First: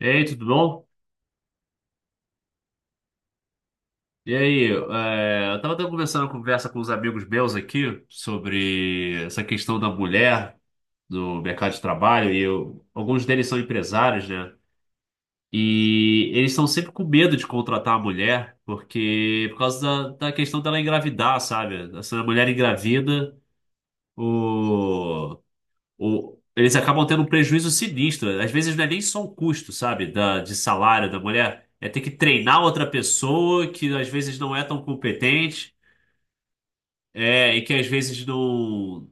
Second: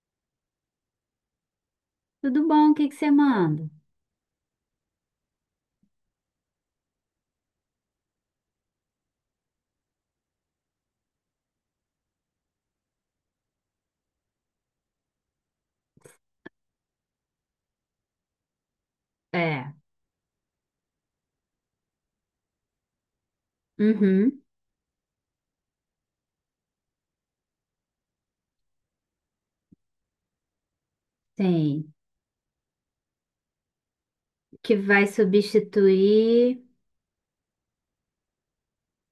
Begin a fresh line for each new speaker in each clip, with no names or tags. E aí, tudo bom?
Tudo bom? O que que você manda?
E aí, eu tava até conversando uma conversa com os amigos meus aqui sobre essa questão da mulher no mercado de trabalho, e alguns deles são empresários, né? E eles estão sempre com medo de contratar a mulher, porque por
É.
causa da questão dela engravidar, sabe? Se a mulher engravida,
Uhum,
eles acabam tendo um prejuízo sinistro. Às vezes não é nem só o custo, sabe, da, de salário da mulher. É
tem.
ter que treinar outra pessoa que às vezes não é
Que
tão
vai
competente,
substituir.
e que às vezes não.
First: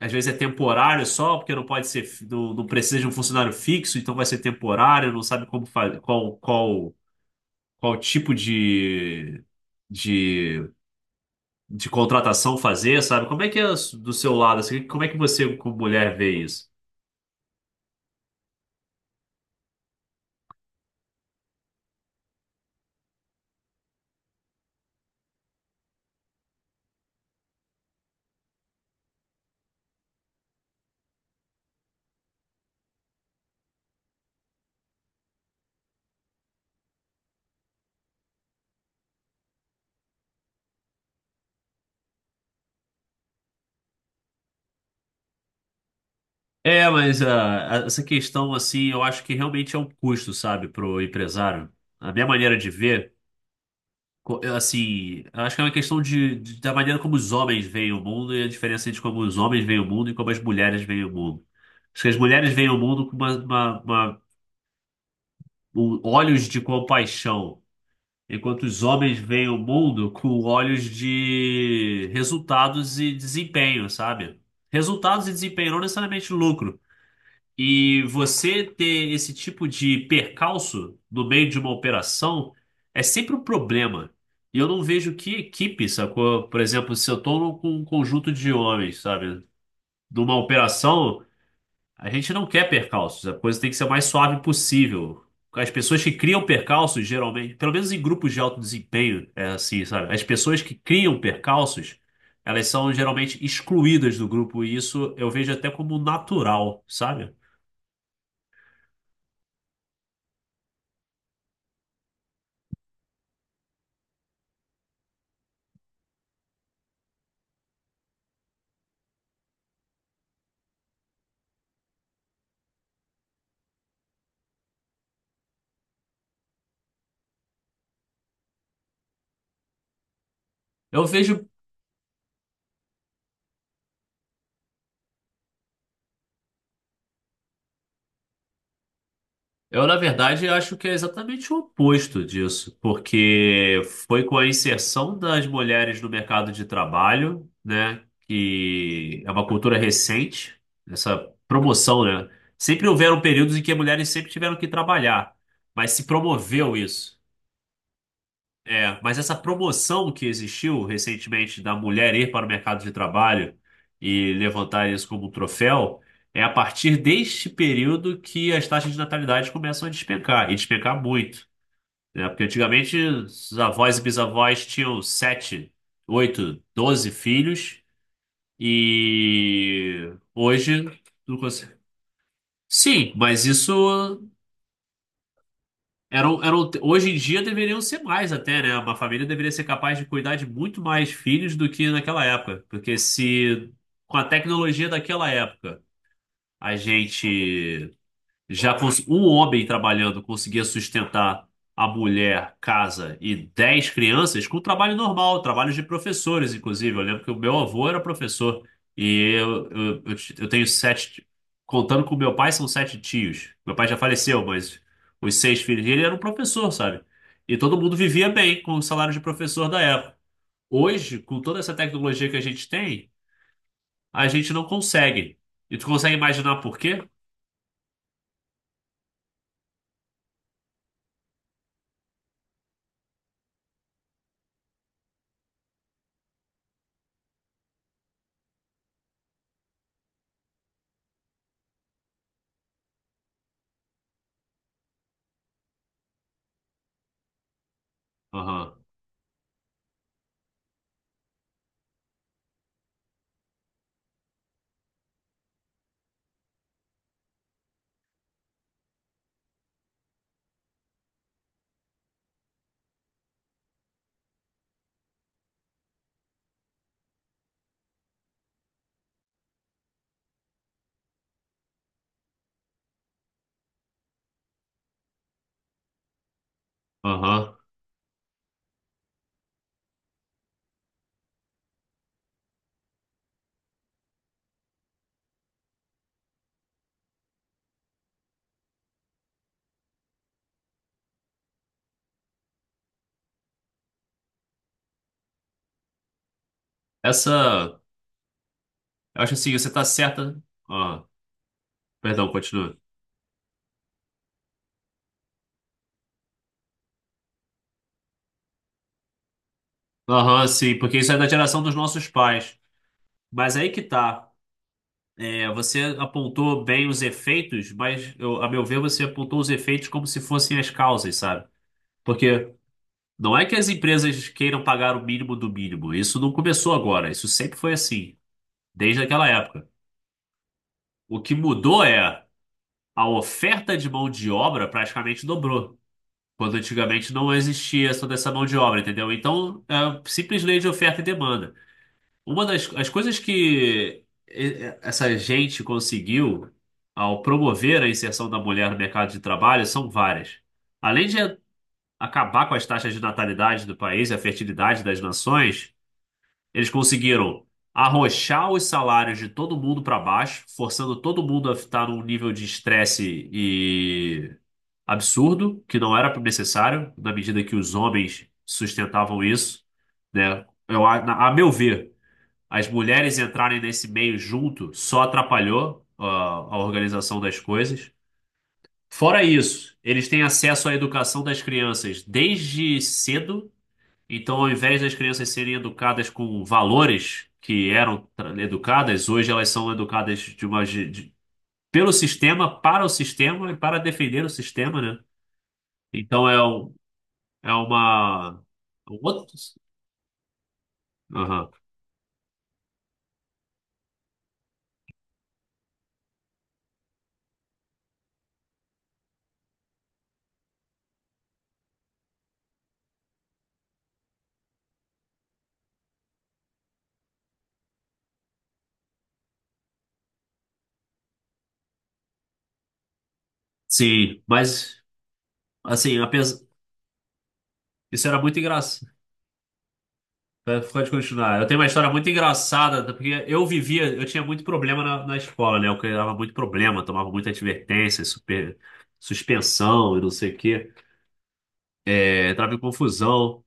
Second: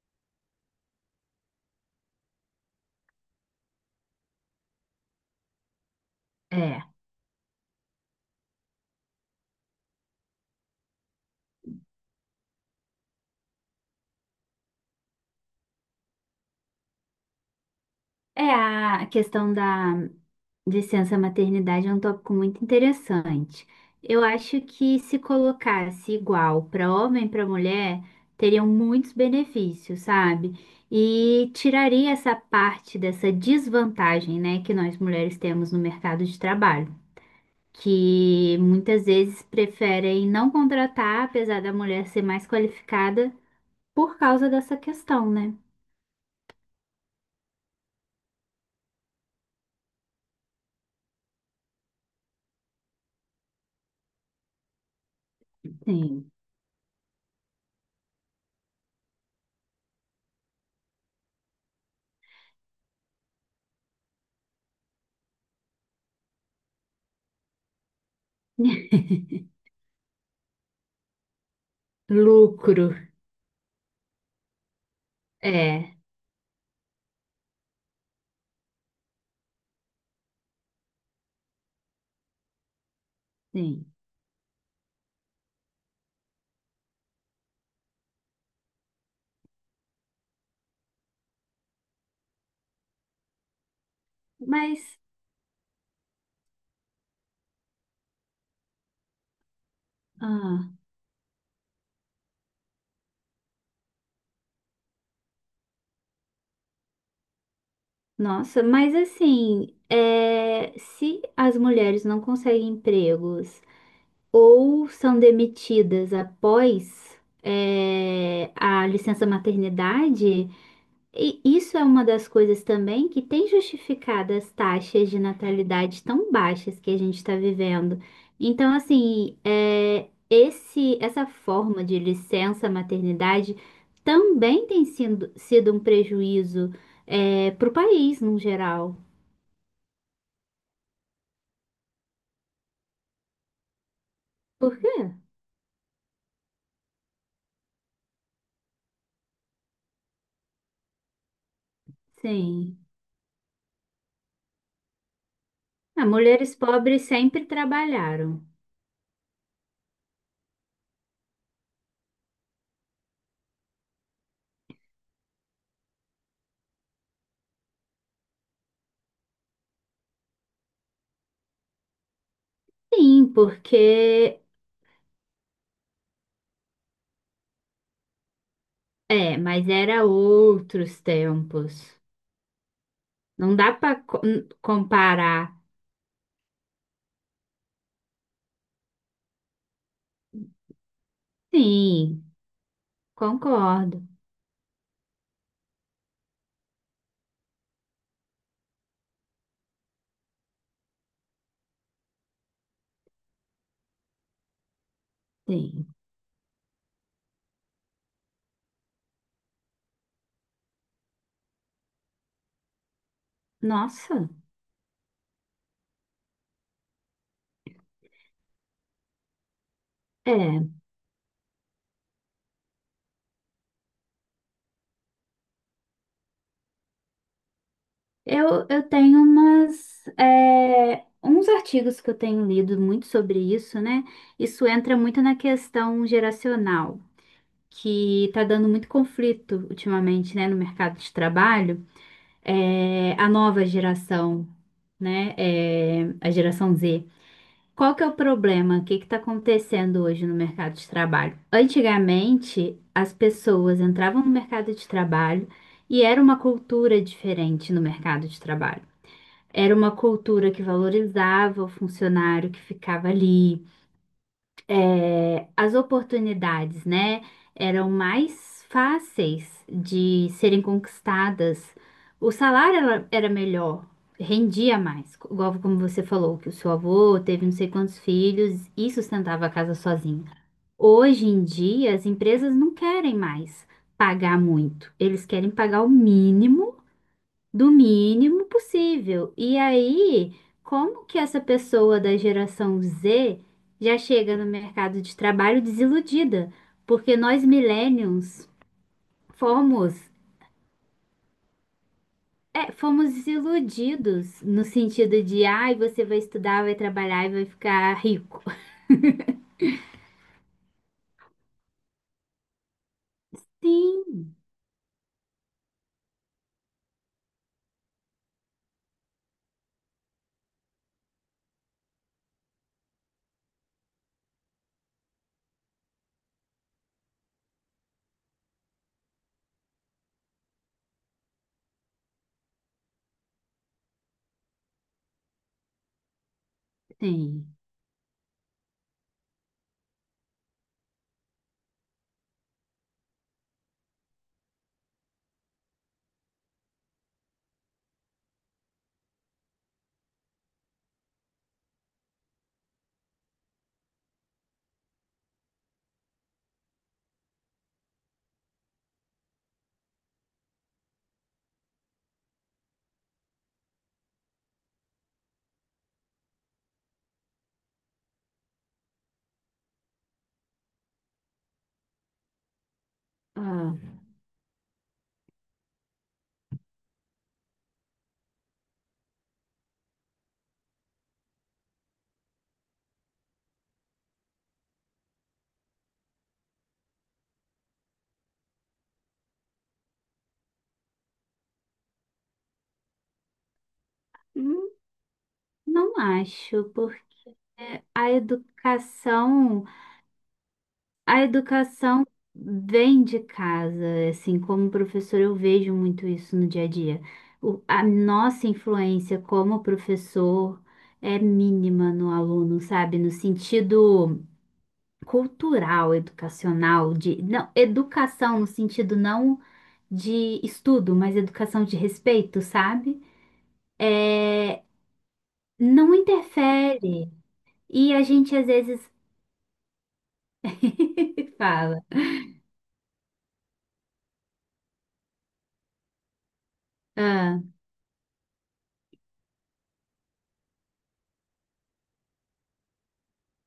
Às vezes é temporário só, porque não pode ser, não precisa de um funcionário fixo, então vai ser temporário, não sabe como fazer, qual,
É.
qual, qual tipo de, de contratação fazer, sabe? Como é que é do seu lado, assim, como é que você, como mulher, vê isso?
A questão da licença maternidade é um tópico muito interessante. Eu acho que se colocasse igual para homem e para mulher, teriam muitos benefícios, sabe? E tiraria essa parte dessa desvantagem, né, que nós mulheres temos no mercado de trabalho. Que muitas vezes preferem não contratar, apesar da mulher ser mais qualificada, por causa dessa questão, né?
É, mas essa questão, assim, eu acho que realmente é um custo, sabe, pro empresário. A minha maneira de ver, eu, assim, eu acho que é uma questão
Sim.
de, da maneira como os homens veem o mundo e a diferença entre como os homens veem o mundo e como as mulheres veem o mundo. Acho que as mulheres veem o mundo com olhos de compaixão, enquanto os homens veem o mundo com olhos de
Lucro,
resultados e desempenho, sabe? Resultados e desempenho, não
é,
necessariamente lucro. E você ter esse tipo de percalço no meio de uma operação é sempre um
sim.
problema. E eu não vejo que equipe, sacou? Por exemplo, se eu estou com um conjunto de homens, sabe? Numa operação, a gente não quer percalços. A coisa tem que ser o mais suave
Mas,
possível. As pessoas que criam percalços, geralmente, pelo menos em grupos de alto desempenho, é assim, sabe? As pessoas
ah,
que criam percalços, elas são geralmente excluídas do grupo. E isso eu vejo até como natural, sabe?
nossa, mas assim, é, se as mulheres não conseguem empregos ou são demitidas após, é, a licença maternidade, e isso é uma das coisas também que tem justificado as taxas de natalidade tão baixas que a gente está vivendo. Então, assim, é,
Eu
essa
vejo
forma de licença maternidade também tem sido um prejuízo para o país, no geral.
Eu, na verdade, acho que é exatamente o oposto disso, porque foi com a
Por quê?
inserção das mulheres no mercado de trabalho, né, que é uma cultura recente, essa promoção, né?
Sim.
Sempre houveram períodos em que as mulheres sempre tiveram que trabalhar, mas se
Ah, mulheres
promoveu
pobres
isso.
sempre trabalharam.
É, mas essa promoção que existiu recentemente da mulher ir para o mercado de trabalho e levantar isso como um troféu, é a partir deste período que as taxas de natalidade começam a despencar, e despencar muito, né? Porque antigamente
Sim,
os avós e
porque
bisavós tinham 7, 8, 12 filhos
é, mas era
e hoje
outros
não consegue.
tempos.
Sim, mas
Não
isso.
dá para comparar.
Eram, hoje em dia deveriam ser mais até, né? Uma família deveria ser capaz de cuidar de muito mais filhos do que naquela
Sim,
época. Porque se
concordo.
com a tecnologia daquela época a gente já cons- um homem trabalhando conseguia sustentar a mulher, casa e 10 crianças com trabalho normal, trabalho de
Sim.
professores, inclusive. Eu lembro que o meu avô era professor e eu tenho sete, contando com meu pai, são sete tios. Meu pai já
Nossa,
faleceu, mas os seis filhos dele eram professor, sabe? E todo mundo vivia bem com o salário de professor da época.
é.
Hoje, com toda essa tecnologia que a gente tem, a gente não consegue. E tu consegue imaginar por quê?
Eu tenho umas, é, uns artigos que eu tenho lido muito sobre isso, né? Isso entra muito na questão geracional, que está dando muito conflito ultimamente, né, no mercado de trabalho. É, a nova geração, né? É, a geração Z. Qual que é o problema?
Aham,
O que está acontecendo hoje no mercado de trabalho? Antigamente, as pessoas entravam no mercado de trabalho e era uma cultura diferente no mercado de trabalho. Era uma cultura que valorizava o funcionário que ficava ali, é, as oportunidades, né, eram mais fáceis de serem conquistadas. O salário era melhor, rendia mais, igual como você falou, que o seu avô teve não
aham.
sei quantos filhos e sustentava a casa sozinho. Hoje em dia, as empresas não querem mais pagar muito, eles querem pagar o mínimo do mínimo possível. E aí, como que essa pessoa da geração Z já chega no mercado de trabalho desiludida? Porque nós
Essa.
millennials
Eu acho assim, você tá
fomos,
certa. Ah, perdão,
é,
continua.
fomos desiludidos no sentido de, ai, você vai estudar, vai trabalhar e vai ficar rico.
Aham, sim, porque isso é da geração dos nossos pais. Mas aí que tá.
Sim,
É, você apontou bem os efeitos, mas a meu ver, você apontou os efeitos como se fossem as causas, sabe? Porque não é que as empresas queiram pagar o mínimo do mínimo. Isso não começou agora. Isso sempre foi assim, desde aquela época. O que mudou é a oferta de mão de obra praticamente dobrou. Quando antigamente não
sim.
existia toda essa mão de obra, entendeu? Então, é a simples lei de oferta e demanda. Uma das as coisas que essa gente conseguiu ao promover a inserção da mulher no mercado de trabalho são várias. Além de acabar com as taxas de natalidade do país e a fertilidade das nações, eles conseguiram arrochar os salários de todo mundo para baixo, forçando todo mundo a estar num nível de estresse absurdo, que não era necessário, na medida que os homens sustentavam isso, né? A meu ver, as mulheres entrarem nesse
Ah,
meio junto só atrapalhou a organização das coisas. Fora isso, eles têm acesso à educação das crianças desde cedo, então ao invés das crianças serem educadas com valores que eram educadas, hoje elas são educadas de uma, ge- de- pelo sistema, para o sistema e para defender o
hum,
sistema, né?
não
Então é
acho,
um.
porque
É
a
uma. Outros.
educação a
Aham.
educação vem de casa, assim, como professor eu vejo muito isso no dia a dia. A nossa influência como professor é mínima no aluno, sabe? No sentido cultural, educacional, de, não, educação no sentido não de estudo, mas educação de respeito, sabe?
Sim,
É,
mas
não
assim, apesar,
interfere. E a
isso era
gente
muito
às vezes
engraçado. Pode continuar. Eu tenho uma
fala,
história muito engraçada, porque eu tinha muito problema na escola, né? Eu criava muito problema, tomava muita
ah,
advertência, super, suspensão e não sei o quê. É, entrava em confusão.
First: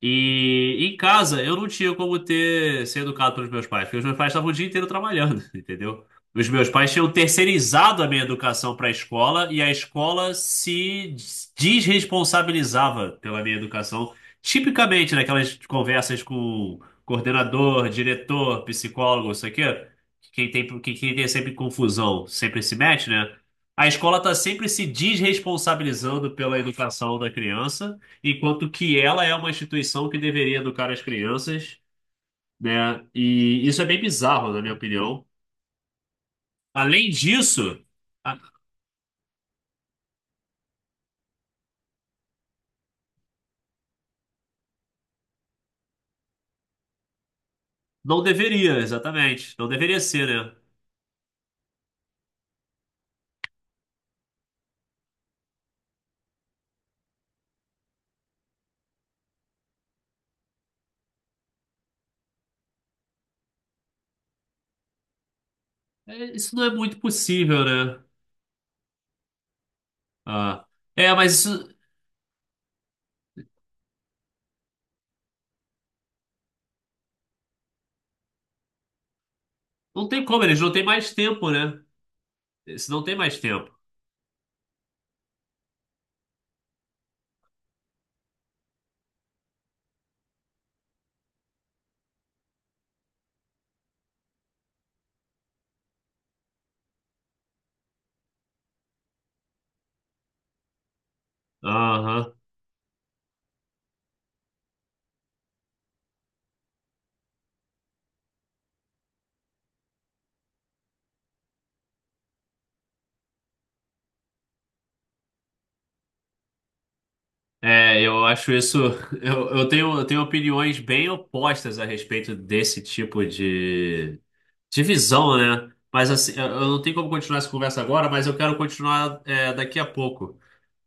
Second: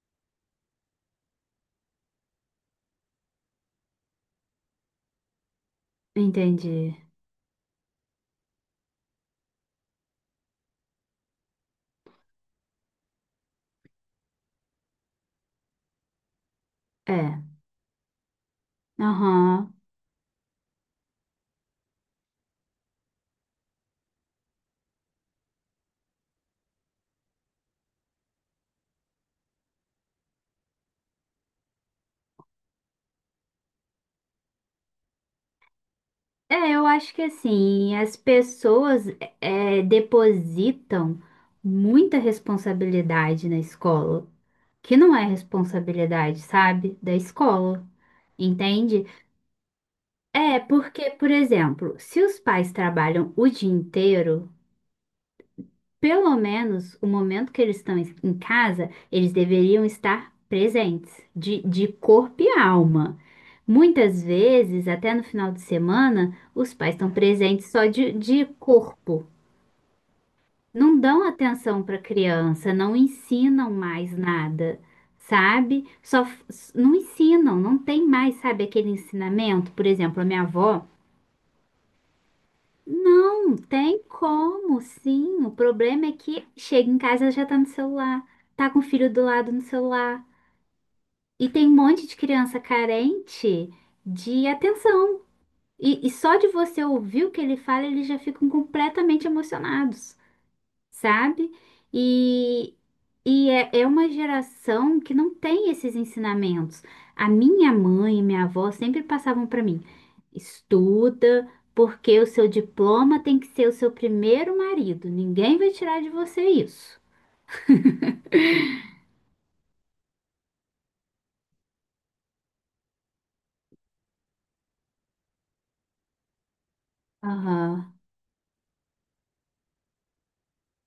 E em casa eu não tinha como ter ser educado pelos meus pais, porque os meus pais estavam o dia inteiro trabalhando, entendeu? Os meus pais
entendi.
tinham terceirizado a minha educação para a escola e a escola se desresponsabilizava pela minha educação, tipicamente naquelas conversas com
É,
coordenador, diretor, psicólogo, isso aqui,
aham.
que quem tem sempre confusão, sempre se mete, né? A escola está sempre se desresponsabilizando pela educação da criança. Enquanto que ela é uma instituição que deveria educar as crianças, né? E isso é bem bizarro, na minha opinião.
É, eu
Além
acho que
disso,
assim, as
a-
pessoas é, depositam muita responsabilidade na escola, que não é responsabilidade, sabe, da escola,
não deveria,
entende?
exatamente. Não deveria ser, né?
É, porque, por exemplo, se os pais trabalham o dia inteiro, pelo menos o momento que eles estão em casa, eles deveriam estar presentes, de corpo e alma. Muitas vezes, até no final de
É,
semana,
isso não é
os pais
muito
estão
possível,
presentes só
né?
de corpo.
Ah,
Não
é,
dão
mas isso
atenção para a criança, não ensinam mais nada, sabe? Não ensinam, não tem mais, sabe, aquele ensinamento. Por
não
exemplo,
tem
a minha
como, eles não têm
avó,
mais tempo, né? Eles não têm mais
não
tempo.
tem como, sim. O problema é que chega em casa ela já tá no celular, tá com o filho do lado no celular. E tem um monte de criança carente de atenção. E só de você ouvir o que ele fala, eles já ficam completamente emocionados. Sabe?
Aham.
E, e é, é uma geração que não tem esses ensinamentos. A minha mãe e minha avó sempre passavam para mim: estuda, porque o seu diploma tem que ser o seu primeiro marido. Ninguém vai tirar de você isso.
É, eu acho isso. Eu tenho opiniões bem opostas a respeito desse tipo de divisão, né? Mas assim, eu não tenho como continuar essa conversa
Aham,
agora, mas eu quero continuar daqui a pouco.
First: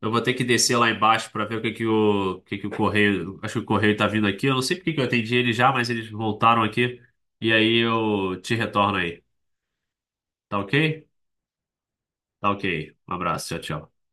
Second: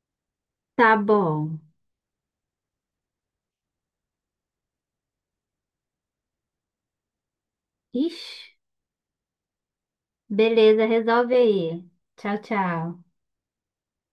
Eu vou ter que descer lá
tá
embaixo para ver
bom.
o que que o correio. Acho que o correio tá vindo aqui. Eu não sei por que que eu atendi ele já, mas eles voltaram aqui. E aí
Ixi,
eu te retorno aí. Tá, OK?
beleza, resolve aí. Tchau,
Tá, OK.
tchau.
Um abraço. Tchau, tchau.